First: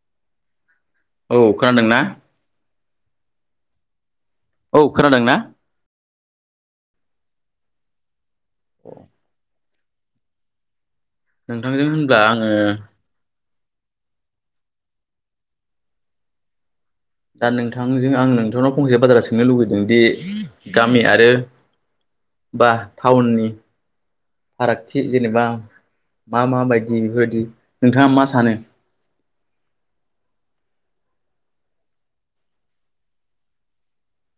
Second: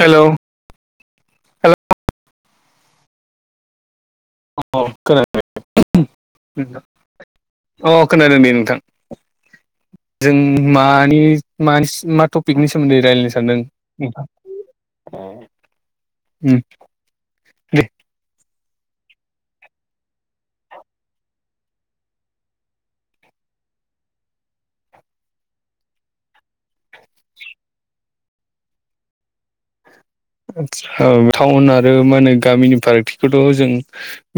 Hello औ hello खोनादोंना औ खोनादों नोंथां अ खोनादों दे नोंथां जों मा मानि नोंथांजों होनब्ला मा आङो टपिकनि सोमोन्दै रायज्लायनो सानदों नोंथां उम दा दे नोंथांजों आं नोंथांनाव फंसे बाथ्रा सोंनो लुुबैदों दि गामि आरो बा टाउननि फारागथि जेनेबा मा मा बायदि बेफोरबायदि नोंथाङा मा सानो [inaudible] ओ टाउन आरो मा होनो गामिनि फारागथिखौथ' जों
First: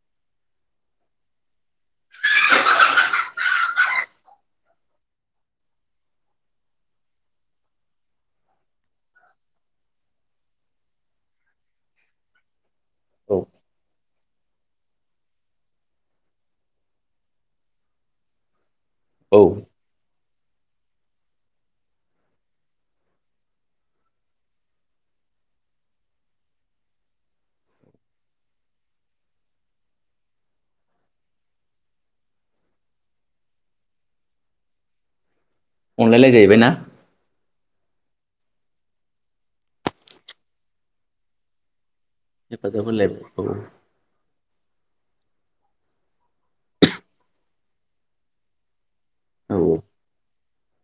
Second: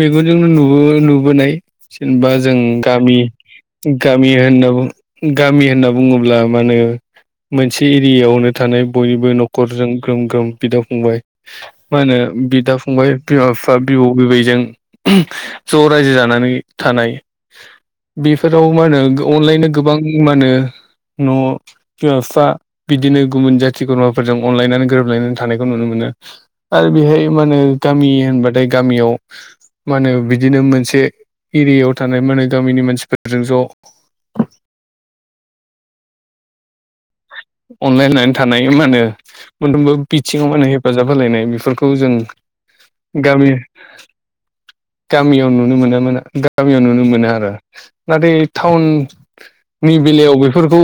मेगनजोंनो नुबोबाय नुबोनाय जेनेबा जों गामि गामि होनना गामि होनना बुङोब्ला मा होनो मोनसे एरियायावनो थानाय बयनिबो न'खरजों ग्रोम ग्रोम बिदा फंबाय मा होनो बिदा फंबाय औ बिमा बिफा बिबौ बिबैजों ज' रायजो जानानै थानाय बेफोराव मा होनो औ अनलाइन गोबां मा होनो न' बिमा बिफा बिदिनो गुबुन जाथि खुरमाफोरजों अनलायनानै गोरोबलायनानै थानायखौ नुनो मोनो आरो बेहाय मा होनो गामि होनबाथाय गामियाव मा होनो बिदिनो मोनसे एरियायाव थानाय मानो गामिनि मानसिफोरजों ज' [inaudible] अनलायलाय जाहैबाय ना अनलायनानै थानाय मा होनो मोनफ्रोमबो बिथिङाव मा होनो हेफाजाब होलायनाय बेफोरखौ जों हेफाजाब होलायबाय गामि गामियाव गामियाव नुनो मोनोमोन गामियाव नुनो मोनो आरो नाथाय टाउन औ नि बेलायाव बेफोरखौ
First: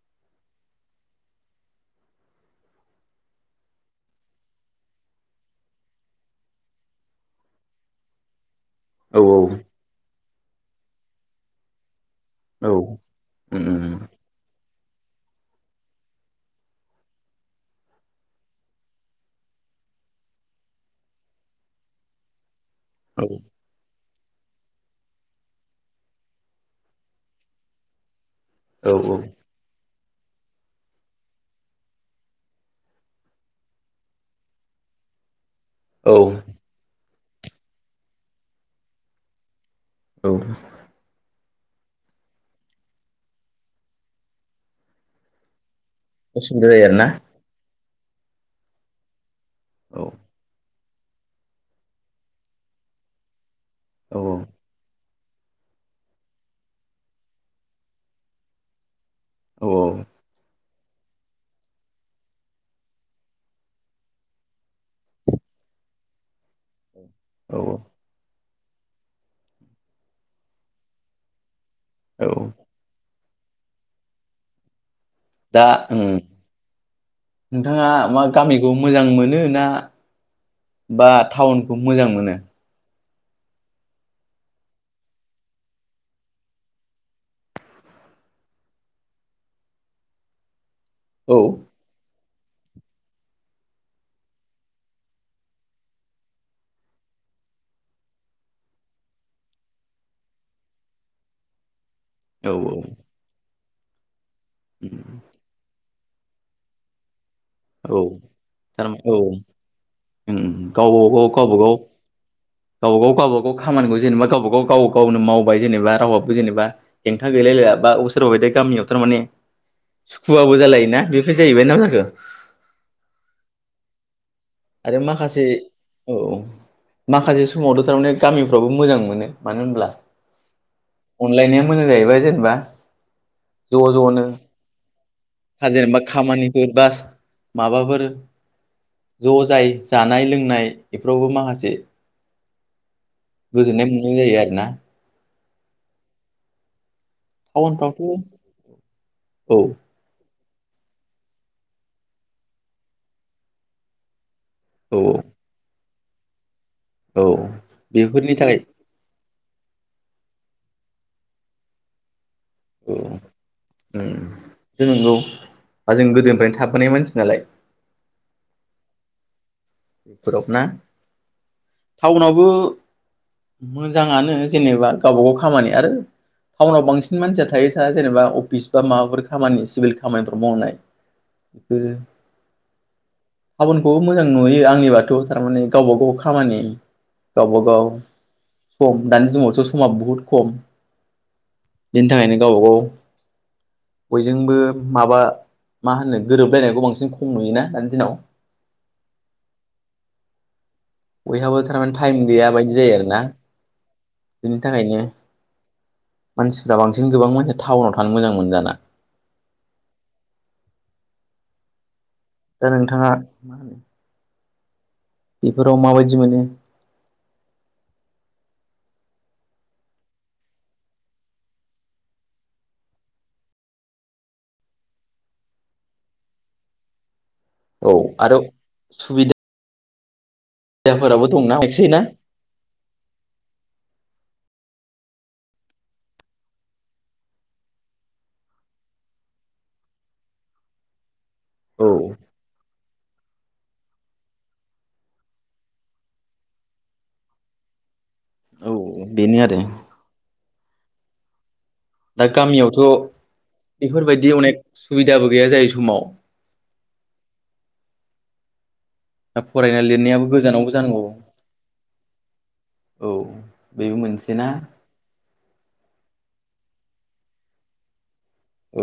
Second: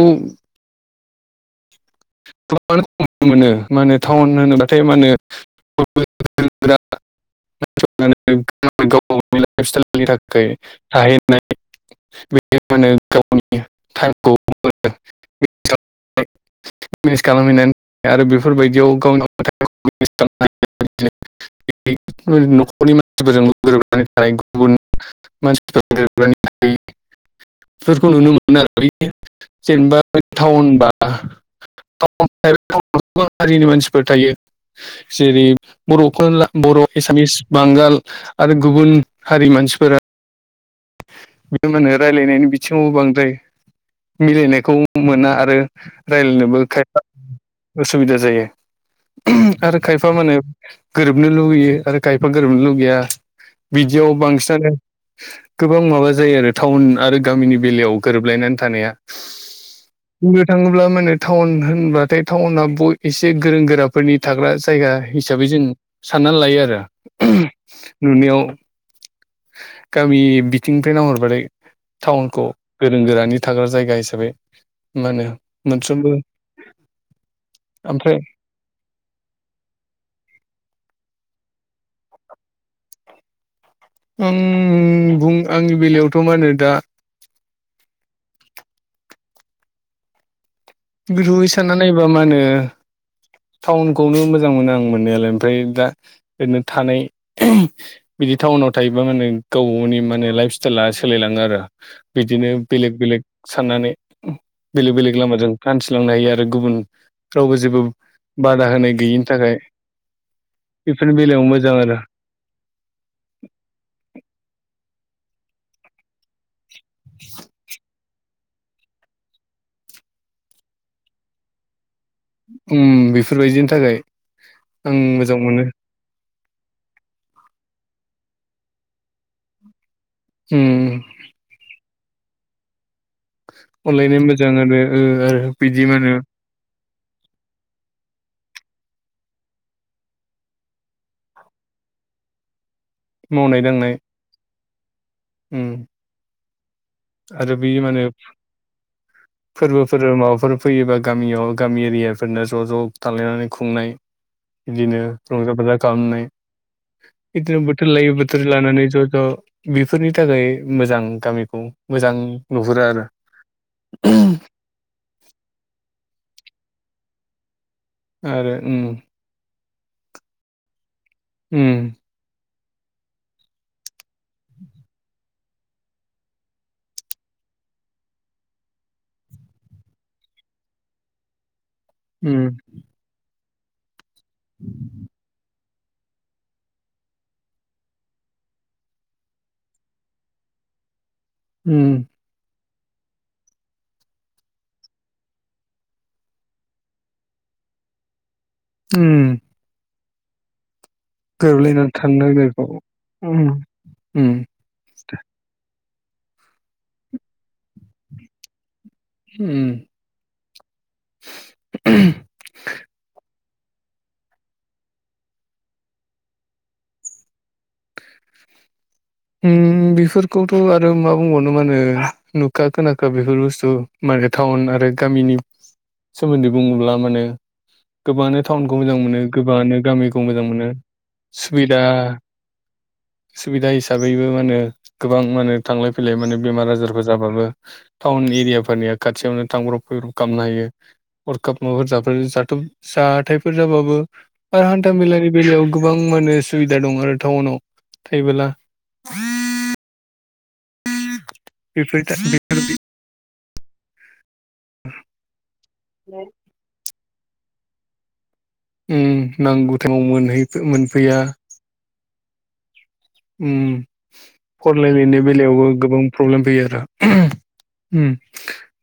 गोबांआनो खम नुनो मोनो मा होनो टाउन होनोब्लाथाय मा होनो [unintelligible] गाव औ गावनि लाइफ स्टाइलनि थाखाय थाहैनाय औ बेमा होनो उम गावनि उम टाइमखौ [unintelligible] [unintelligible] बेफोर बायदियाव [unintelligible] [unintelligible] नखरनि मानथि औ फोरजोंल' गोरोबो [unintelligible] फोरखो‌ नुनो मोनो औ [unintelligible] जेनबा थउनबा [unintelligible] गोबां हारिनि मानथिफोर थायो‌ जेरै औ बर'खौ बर' एसामिस बांगाल आरो गुबुन हारि मानसिफोरा औ बे मानो रायलायनायनि बिथिङावबो बांद्राय मिलायनायखौ मोना आरो रायज्लायनोबो असुबिदा जायो खायफा आरोना उसुबिदा जायो आरो औ खायफा माने गोरोबनो लुुबैयो आरो खायफा गोरोबनो लुगैया बिदियाव औ औ बांसिनानो गोबां माबा जायो आरो टाउन आरो गामिनि बेलायाव गोरोबलायनानै थानाया औ बुंनो थाङोब्ला मा होनो टाउन होनब्लाथाय टाउना एसे गोरों गोराफोरनि थाग्रा जायगा। हिसाबै जों साननानै लायो आरो औ नुनायाव गामि बिथिंनिफ्राय नांहरबाथाय टाउनखौ औ गोरों गोरानि थाग्रा जायगा हिसाबै मा होनो मोनफ्रोमबो नोंथांङा ओमफ्राय मा गामिखौ मोजां मोनो ना बा टाउन खौ मोजां मोनो? आं बुं आंनि बेलायावथ' मा होनो दा औ [unintelligible] सानना नायोबा मा होनो टाउनखौनो मोजां मोनो आं मोननायालाय ओमफाय दा ओरैनो थानाय बिदि बे टाउनाव थायोबा माने गावब गावनि माने लाइफ स्टाइला सोलायलांङो आरो बिदिनो औ बेलेक बेलेक साननानै बेलेक बेलेग लामाजों थिलांनो हायो आरो गुबुनफ्रावबो जेबो औ बादा होनाय गैयैनि थाखाय बेफोरनि गावबागाव बेलायाव मोजां गावबागाव आरो गावबागाव गावबागाव खामानिखौ जेनेबा गावबागाव गाव गावनो मावबाय जेनेबा रावाबो जेनेबा हेंथा गैलायलायला बा सोरबा बायदिया गामियाव थारमाने सुखुवाबो जालायोना बेफोर जाहैबाय ना जाखो? उम बेफोरबायदिनि थाखाय। आं आरो मोजां माखासे मोनो औ। माखासे समावथ' थारमाने गामिफ्रावबो मोजां मोनो मानो होनब्ला उम। मिलायबाय जेनेबा। ज' अनलायनाय ज'नो मोजां आरो ओ आरो हाजिर बिदि जेनेबा मा होनो खामानिफोर बा माबाफोर ज' जाय जानाय लोंनाय बेफोरावबो माखासे मावनाय गोजोननाय दांनाय मोननाय जायो आरो ना? उम। आरो बे टाउनफ्रावथ' माने औ फोरबोफोर माबाफोर फैयोबा गामियाव गामि एरियाफोरनो ज' ज' थालायनानै खुंनाय बिदिनो औ रंजा बाजा खालामनाय। औ इदिनो बोथोर लायो बेफोरनि बोथोर थाखाय लानानै ज' ज' बेफोरनि थाखाय मोजां गामिखौ मोजां नहुरो औ आरो। उम बे नंगौ बा जों गोदोनिफ्रायनो थाबोनाय मानसि नालाय। आरो उम। बेफोराव ना? उम टाउनावबो मोजांङानो जेनेबा गावबा गाव खामानि आरो टाउनाव बांसिन मानसिया थायो सा जेनेबा अफिस बा माबाफोर खामानि सिभिल खामानिफोर मावनाय [inaudible] बेफोरो उम टाउनखौबो मोजां नुयो आंनिबाथ' थार माने गावबा गाव खामानि गावबागाव। सम दानि जुगावथ' समा बहुद खम उम बिनि थाखायनो गावबा गाव [inaudible] बयजोंबो माबा मा होनो गोरोबलायनायखौ बांसिन खम नुयोना दानि दिनाव? उम। बयहाबो गोरोबलायनानै थारमाने टाइम थानो गैया रोंनायखौ बायदि जायो आरोना उम उम बिनि थाखायनो मानसिफ्रा बांसिन गोबां मानसिया टाउनाव थानो मोजां मोनो दाना। उम। [unintelligible] दा नोंथांङा मा होनो बेफोराव माबायदि मोनो? उम बेफोरखौथ' आरो मा बुंबावनो मा होनो नुखा खोनाखा बेफोर बुस्थु आरो टाउन आरो गामिनि सोमोन्दै बुंङोब्ला मानो औ आरो गोबांङानो टाउनखौ मोजां मोनो गोबांङानो गामि मोनो सुबिदाफोराबो दंना सुबिदा एसे ना हिसाबै। बै बेबो माने गोबां माने थांलाय फैलाय माने बेमार आजारफोर जाबाबो टाउन एरियाफोरनि खाथियावनो थांब्रब फैब्रुब खालामनो हायो हरखाब माबाफोर औ जाफ जाथ' जाथथायफोर जाबाबो आरो हान्थामेलानि बेलायाव गोबां माने सुबिदा दं आरो टाउनाव। थैबोला। औ बेनो आरो। दा बेफोर गामियावथ' [unintelligible] बेफोरबायदि अनेक सुबिदाबो गैया जाय समाव। दा ओम नांगौ फरायनाय टाइम आव लिरनायाबो मोन गोजानावबो जानांगौ मोनफैया। औ बेबो मोनसे ना फरायलायनायनि बेलायावबो गोबां प्रब्लेम फैयो आरो। ओम। औ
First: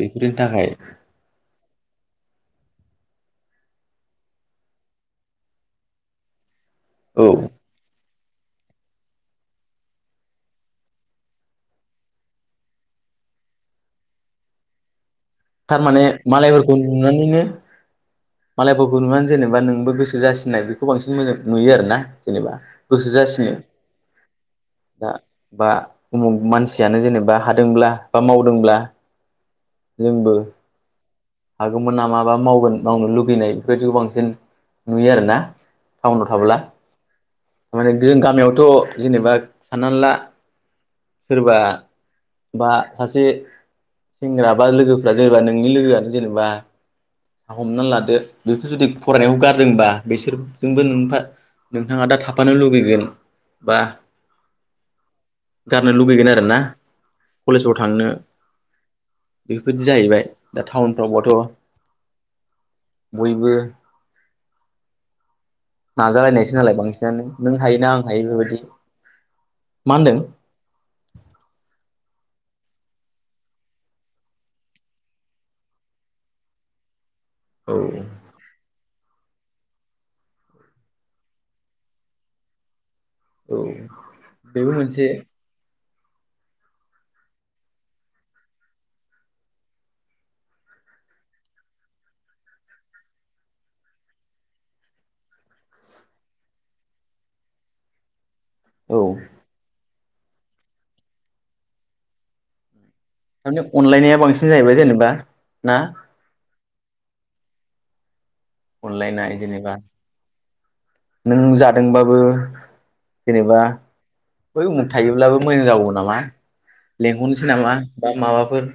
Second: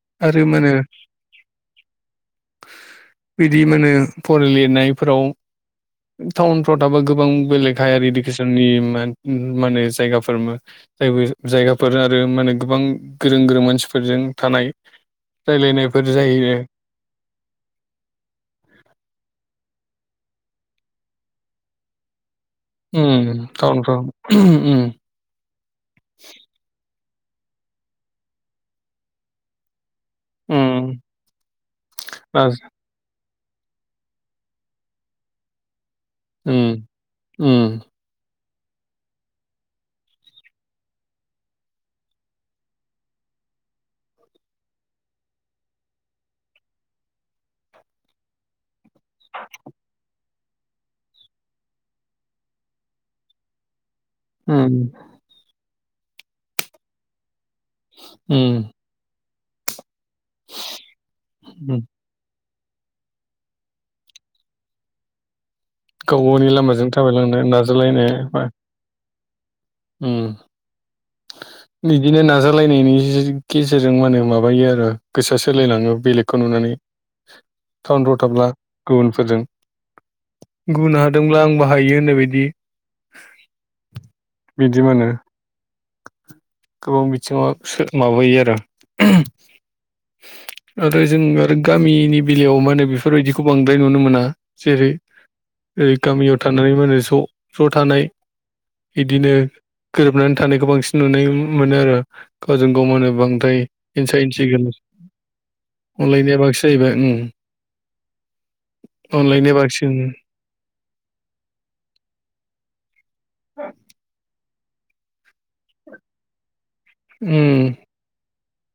बेफोरनि थाखाय बिदि मोनो फराय लिरनायफोराव टाउन थाबा गोबां औ बेलेखायारि जोंनि जायगाफोर जायगाफोर आरो माने गोबां गोरों गोरों मानसिफोरजों थानाय थारमाने रायलायनायफोर जायो मालायफोरखौ नुनानैनो मालायफोरखौ नुनानै जेनेबा नोंबो गोसो जासिनाय बेखौ बांसिन मोजां नुयो आरो ना जेनेबा गोसो उम जासिनो टाउनफ्राव उम दा बा उमुख मानसियानो जेनेबा बा हादोंब्ला बा मावदोंब्ला जोंबो उम हागौमोन नामा बा नाज मावगोन मावनो लगै लुगैनाय बेफोरबायदिखौ बांसिन नुयो आरोना टाउनाव थाबोला उम उम थारमाने जों गामियावथ' जेनेबा साननानै ला सोरबा बा सासे सेंग्रा बा लोगोफ्रा जेनेबा नोंनि लोगोआनो जेनेबा साहा हमनानै लादो बेखौ जुदि फरायनायखौ गारदोंबा बिसोर जोंबो नो नोंथाङा दा थाफानो लुुबैगोन बा ओम गारनो लुगैगोन आरोना कलेजाव थांनो उम बेफोरदि जाहैबाय दा टाउनफ्रावबथ' उम बयबो गाव गावनि नाजालायनायसै नालाय लामाजों बांसिनानो थाबायलांनो नों हायो ना आं हायो बेबायदि ओम बिदिनो नाजालायनायनि गेजेरजों मान होने माबायो आरो गोसोआ सोलायलांङो बेलेगखौ नुनानै। औ टाउन फोराव थाब्ला गुबुनफोरजों बुंनो हादोंब्ला आं बाहायो होननाय बायदि। औ बेबो बिदि मोनो मोनसे गोबां बिथिङावो माबायो आरो आरो जों आरो गामिनि बेलायाव मा होनो बेफोरबायदिखौ बांद्राय नुनो मोना जेरै ओै गामियाव थानानै मानो ज' ज' थानाय औ बिदिनो गोरोबनानै थानायखौ बांसिन नुनाय मोनो आरो गावजों गाव मो बांद्राय थारमाने अनलायनाया बांसिन हसासिगोन जाहैबाय जेनेबा ना अनलायनाया बांसिन जायैबाय उम। अनलायनाय अनलायनाया जेनेबा बांसिन नों जादोंबाबो जेनेबा बै उमुख थायोब्लाबो मोजां जागौ नामा। लेंंहरनोसै उम नामा बा माबाफोर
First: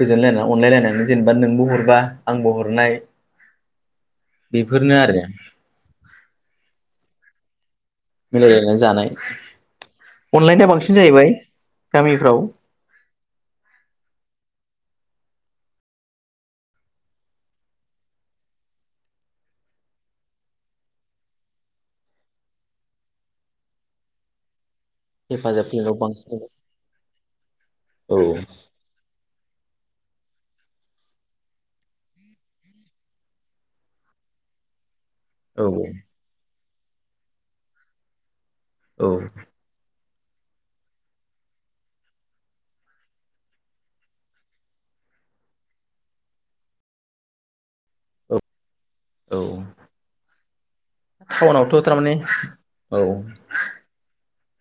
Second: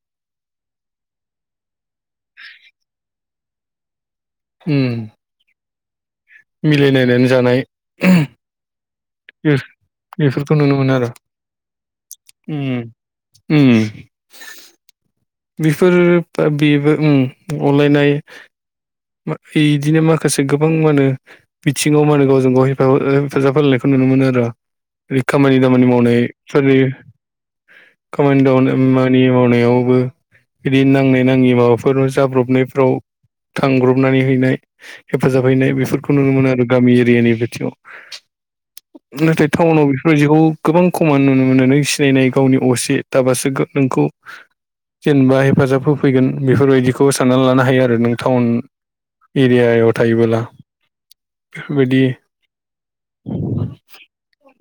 गोजोनलायनानै अनलायलायनानै जेनेबा नोंबो हरबा आंबो हरनाय उम बेफोरनो आरो। मिलायलायनानै जानाय मिलायलायनानै जानाय बेफोरखौ अनलाायनाया नुनो मोनो बांसिन आरो जाहैबाय गामिफ्राव। उम उम। बेफोर बेबो उम अनलायनाय इदिनो माखासे गोबां मा होनो बिथिङाव मान गावजों गाव हेफाजाब होलायनायखौ नुनो नुनोमोनो आरो। खामानि हेफाजाब दामानि होनायाव मावनाय बांसिन सोलियो औ खामानिदामानि मावनायाव बो बिदिनो नांनाय नाङै माबाफोराव जाब्रबनायफ्राव थांब्रबनानै हैनाय हेफाजाब औ हैनाय बेफोरखौ नुनो मोनो आरो गामि एरियानि बिथिङाव औ नाथाय टाउनाव बेफोरबादिखौ गोबां खमान नुनो मोनो नों सिनायनाय गावनि असे थाबासो नोंखौ जेनेबा हेफाजाब होफैगोन बेफोरबायदिखौ साननानै लानो हायो आरो नों औ टाउन औ एरियायाव थायोबोब्ला। टाउनावथ' थारमाने औ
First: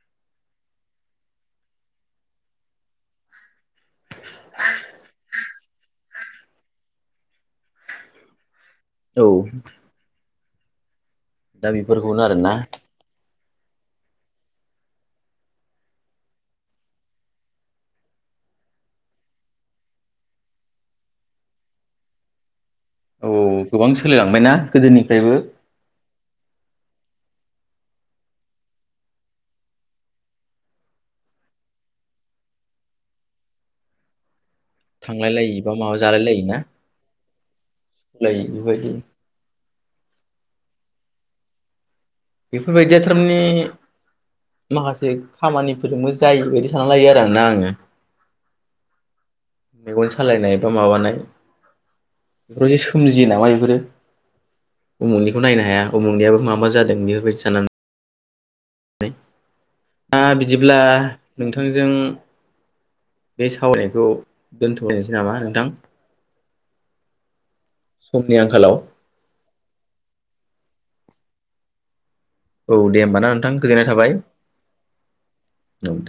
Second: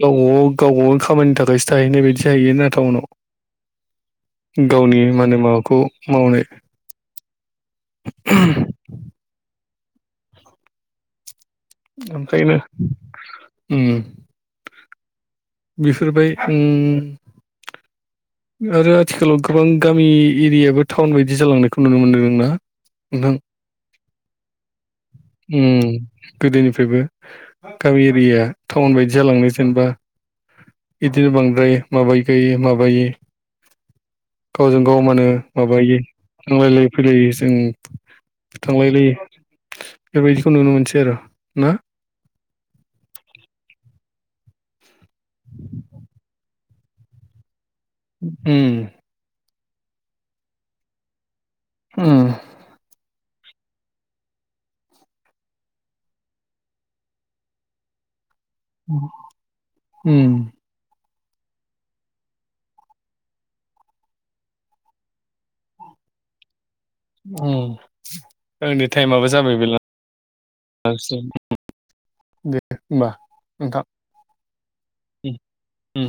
गावबा गावबागाव नि खामानिनि थाखायसो थाहैनाय बायदि जाहैयोना टाउनाव गावनि माने माबाखौ मावनो [unintelligible] औ दा बेफोरखौनो आरोना ओंखायनो उम। बेफोरबाय उम आरो आथिखालाव गोबां गामि एरियाबो टाउन बायदि जालांनायखौ नुनो मोनदों ना? औ गोबां सोलिलांबायना गोदोनिफ्रायबो उम गोदोनिफ्रायबो गामि एरियाया टाउन बायदि जालांनो जेनेबा बिदिनो बांद्राय माबाय गायो माबायो गावजों गाव मा होनो थांलाय लायि बा माबायो माबा जालाय लायोना थांलायलाय फैलायै जों लायि बेबायदि थांलायलायो। बेफोरबायदिखौ नुनो मोनसै आरो ना! बेफोरबायदिया थारमानि माखासे खामानिफोरजोंबो जायो बायदि सानना लायो आरोना आङो उम। मेगन सालायनाय बा माबानाय उम बेफोर जे सोमजि यो नामा बेफोरो उमुनिखौ नायनो हाया उमुखनियाबो मा मा जादों बेफोरबायदि साननानै। दा उम बिदिब्ला नोंथांजों बे सावरायनायखौ दोनथ'नोसै नामा नोंथां? उम समनि आंखालाव आंनि टाइमाबो जाबाय बेल दे औ होमबा ना नोंथां। गोजोननाय थाबाय औ दे